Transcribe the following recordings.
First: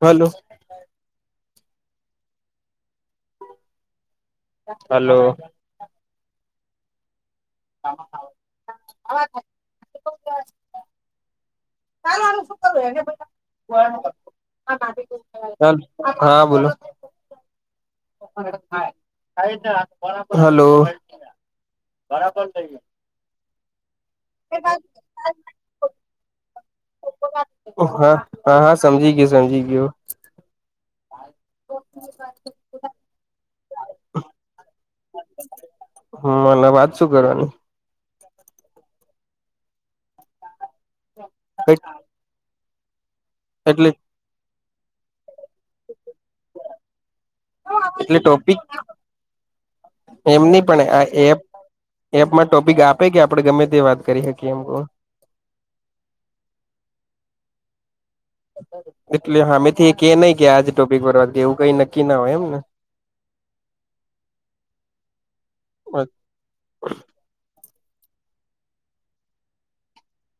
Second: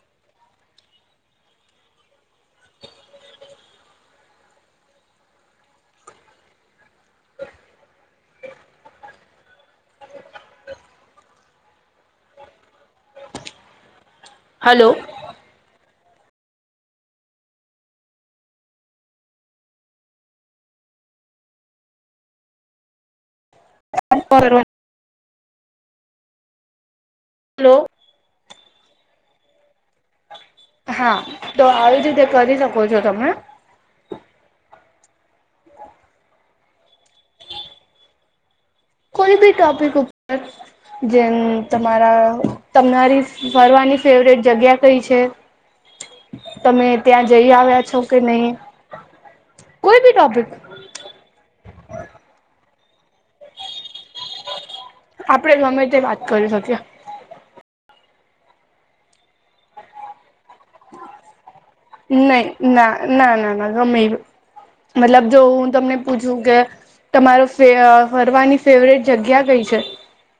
Hello. Hello? [unintelligible] ચાલો આનું શું કરું એને હલો હા. હા બોલો હલો [unintelligible] હલો [unintelligible] હા હા હા સમજીી ગિયો [unintelligible] હા. તો આવી રીતે કરી શકો છો તમે. હમ મને વાત શું કરવાની. કોઈ બી ટોપિક ઉપ ઉપર. જેમ તમારા તમારી એટલે ફરવાની ફેવરેટ જગ્યા થઈ છે. તમે ત્યાં જઈ આવ્યા છો કે એટલે નહીં ટોપિક કોઈ બી ટોપિક એમની પણ આ એપમાં ટોપિક આપ કે આપણે ગમે તે વાત કરી શકીએ એમ ક આપણેે અમે તે વાત કરી શકિયે એટલે હમેથી કે નહી કે આજે ટોપિક ભરવાથી એવું. કઈ નક્કી ના હોય એમ નહી ને ના ના ના ના ગમે મતલબ જો હું તમને પૂછું કે તમારો ફરવાની ફેવરેટ જગ્યા કઈ છે.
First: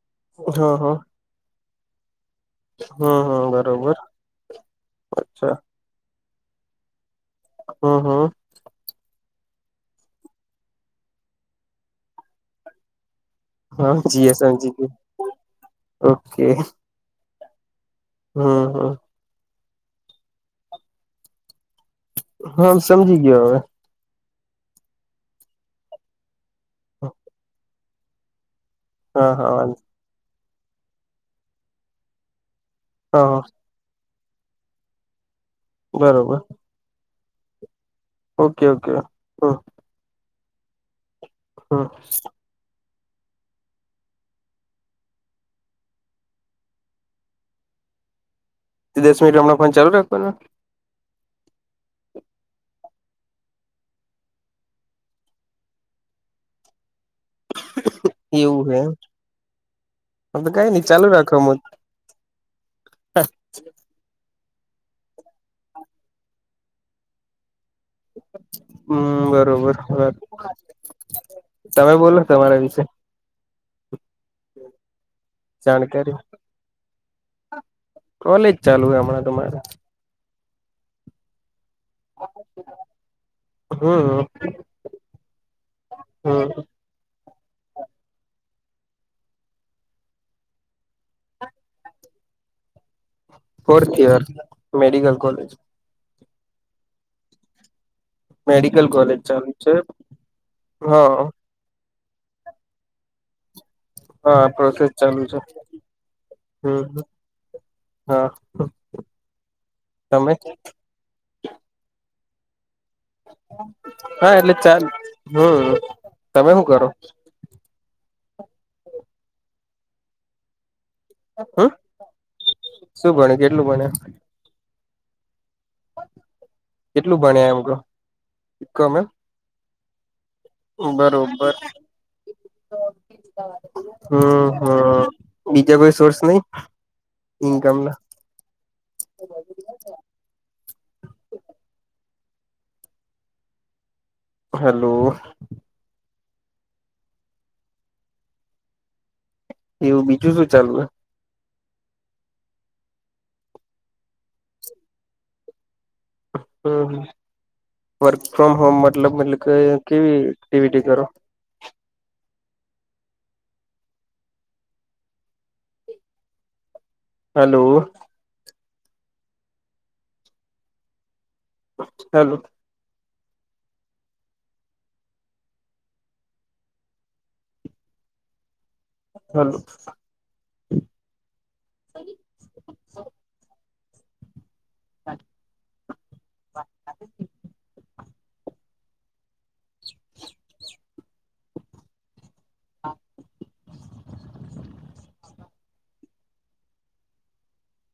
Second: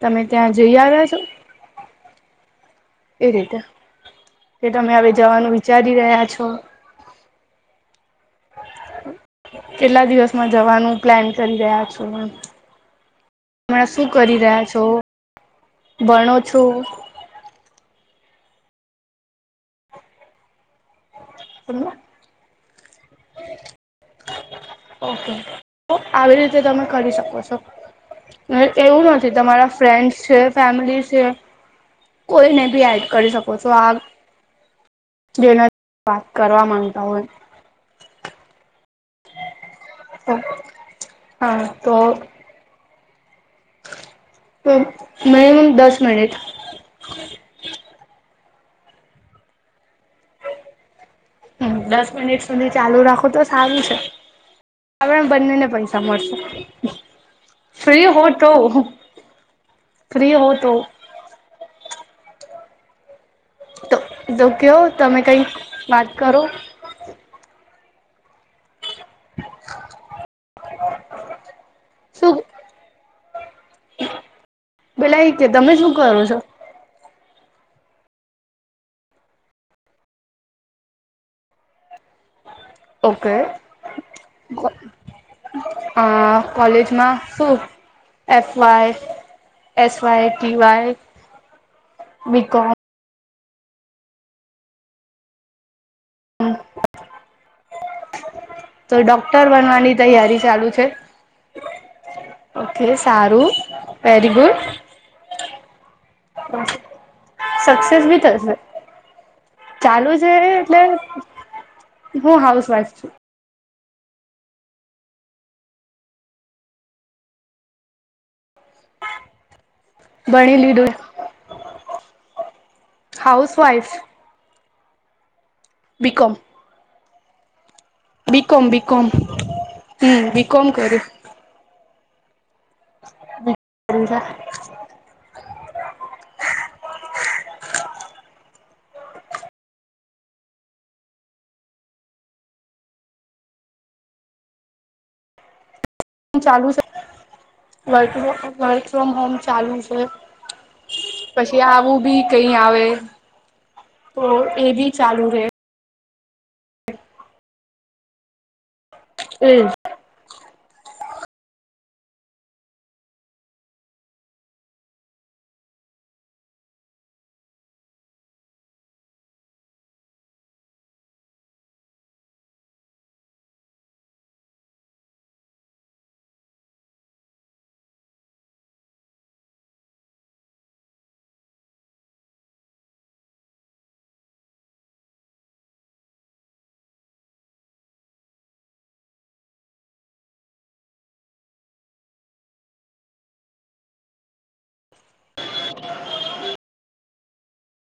તમે ત્યાં હા જઈ હા આવ્યા છો. હમ એ હમ રીતે બરોબર તે તમે હવે અચ્છા જવાનું વિચારી રહ્યા છો. તો [unintelligible] હમ હમ કેટલા દિવસમાં જવાનું પ્લાન કરી રહ્યા છો હ હમણાં હા શું જી કરી રહ્યા સમજી છો ગયું ભણો ઓકે છો હમ હા હા સમજી ગયા હવે ઓકે આવી રીતે [unintelligible] જે તમે કરી શકો છો. હ [unintelligible] એવું હા નથી હા તમારા વાંધ ફ્રેન્ડસ છે. ફેમલી છે કોઈ નહી બી એડ હા કરી શકો હા છો આ જેના વાત બરોબર કરવા માંગતા હોય ઓકે ઓકે હ હમ [unintelligible] હા તો તો મેમ દસ મિનિટ દસ મિનિટ હમણાં ફોન ચાલુ રાખવાનો. દસ મિનિટ સુધી ચાલુ રાખું તો સારું છે, આપ બંનેને પૈસા મળશે. ફ્રી હો તો એવું હેમ, ફ્રી તો હો કઈ નહી, ચાલુ રાખોમ. હા તમે કંઈક, તમે કઈ વાત કરો. [unintelligible] [inaudible] હમ, બરોબર તમે બોલો શું તમારા વિશે [unintelligible] [inaudible] પેલા એ, કે તમે શું જાણકારી કરો છો. કોલેજ, ચાલુ હમણાં તમારે. ઓકે હમ આ હમ કોલેજમા શું F Y, S Y, T Y BCom fourth year, medical college medical તો કોલેજ ડોક્ટર ચાલુ છે બનવાની, તૈયારી ચાલુ છે. હા ઓકે, સારું વેરી હા ગુડ, પ્રોસેસ ચાલુ છે હમ સક્સેસ બી હા થશે ચાલુ છે, તમે એટલે હું, હાઉસ વાફ હા હા, એટલે ચાલ, હમ તમે હું, કરો? બણી, લીડુ હમ, શું ભણે કેટલું ભણે હાઉસવાઈફ બીકમ કેટલું ભણ્યા એમ બકોમ, કોમે બિકમ. હમ બ. બરોબર. હા, હા બીજા કોઈ, સોર્સ નહી? ઇન કમલા. હલો. ચાલુ છે, વક ફ્રોમ હોમ. [unintelligible] એવું બીજું શું ચાલું, એમ. પછી આવું બી કઈ, આવે તો એ બી ચાલુ રહેે હ, વર્ક ફ્રોમ હોમમા. મતલબ મતલબ, કે એજ કેવી ટીવીટી, કરો હલો. હલો. હાલો [unintelligible] [unintelligible]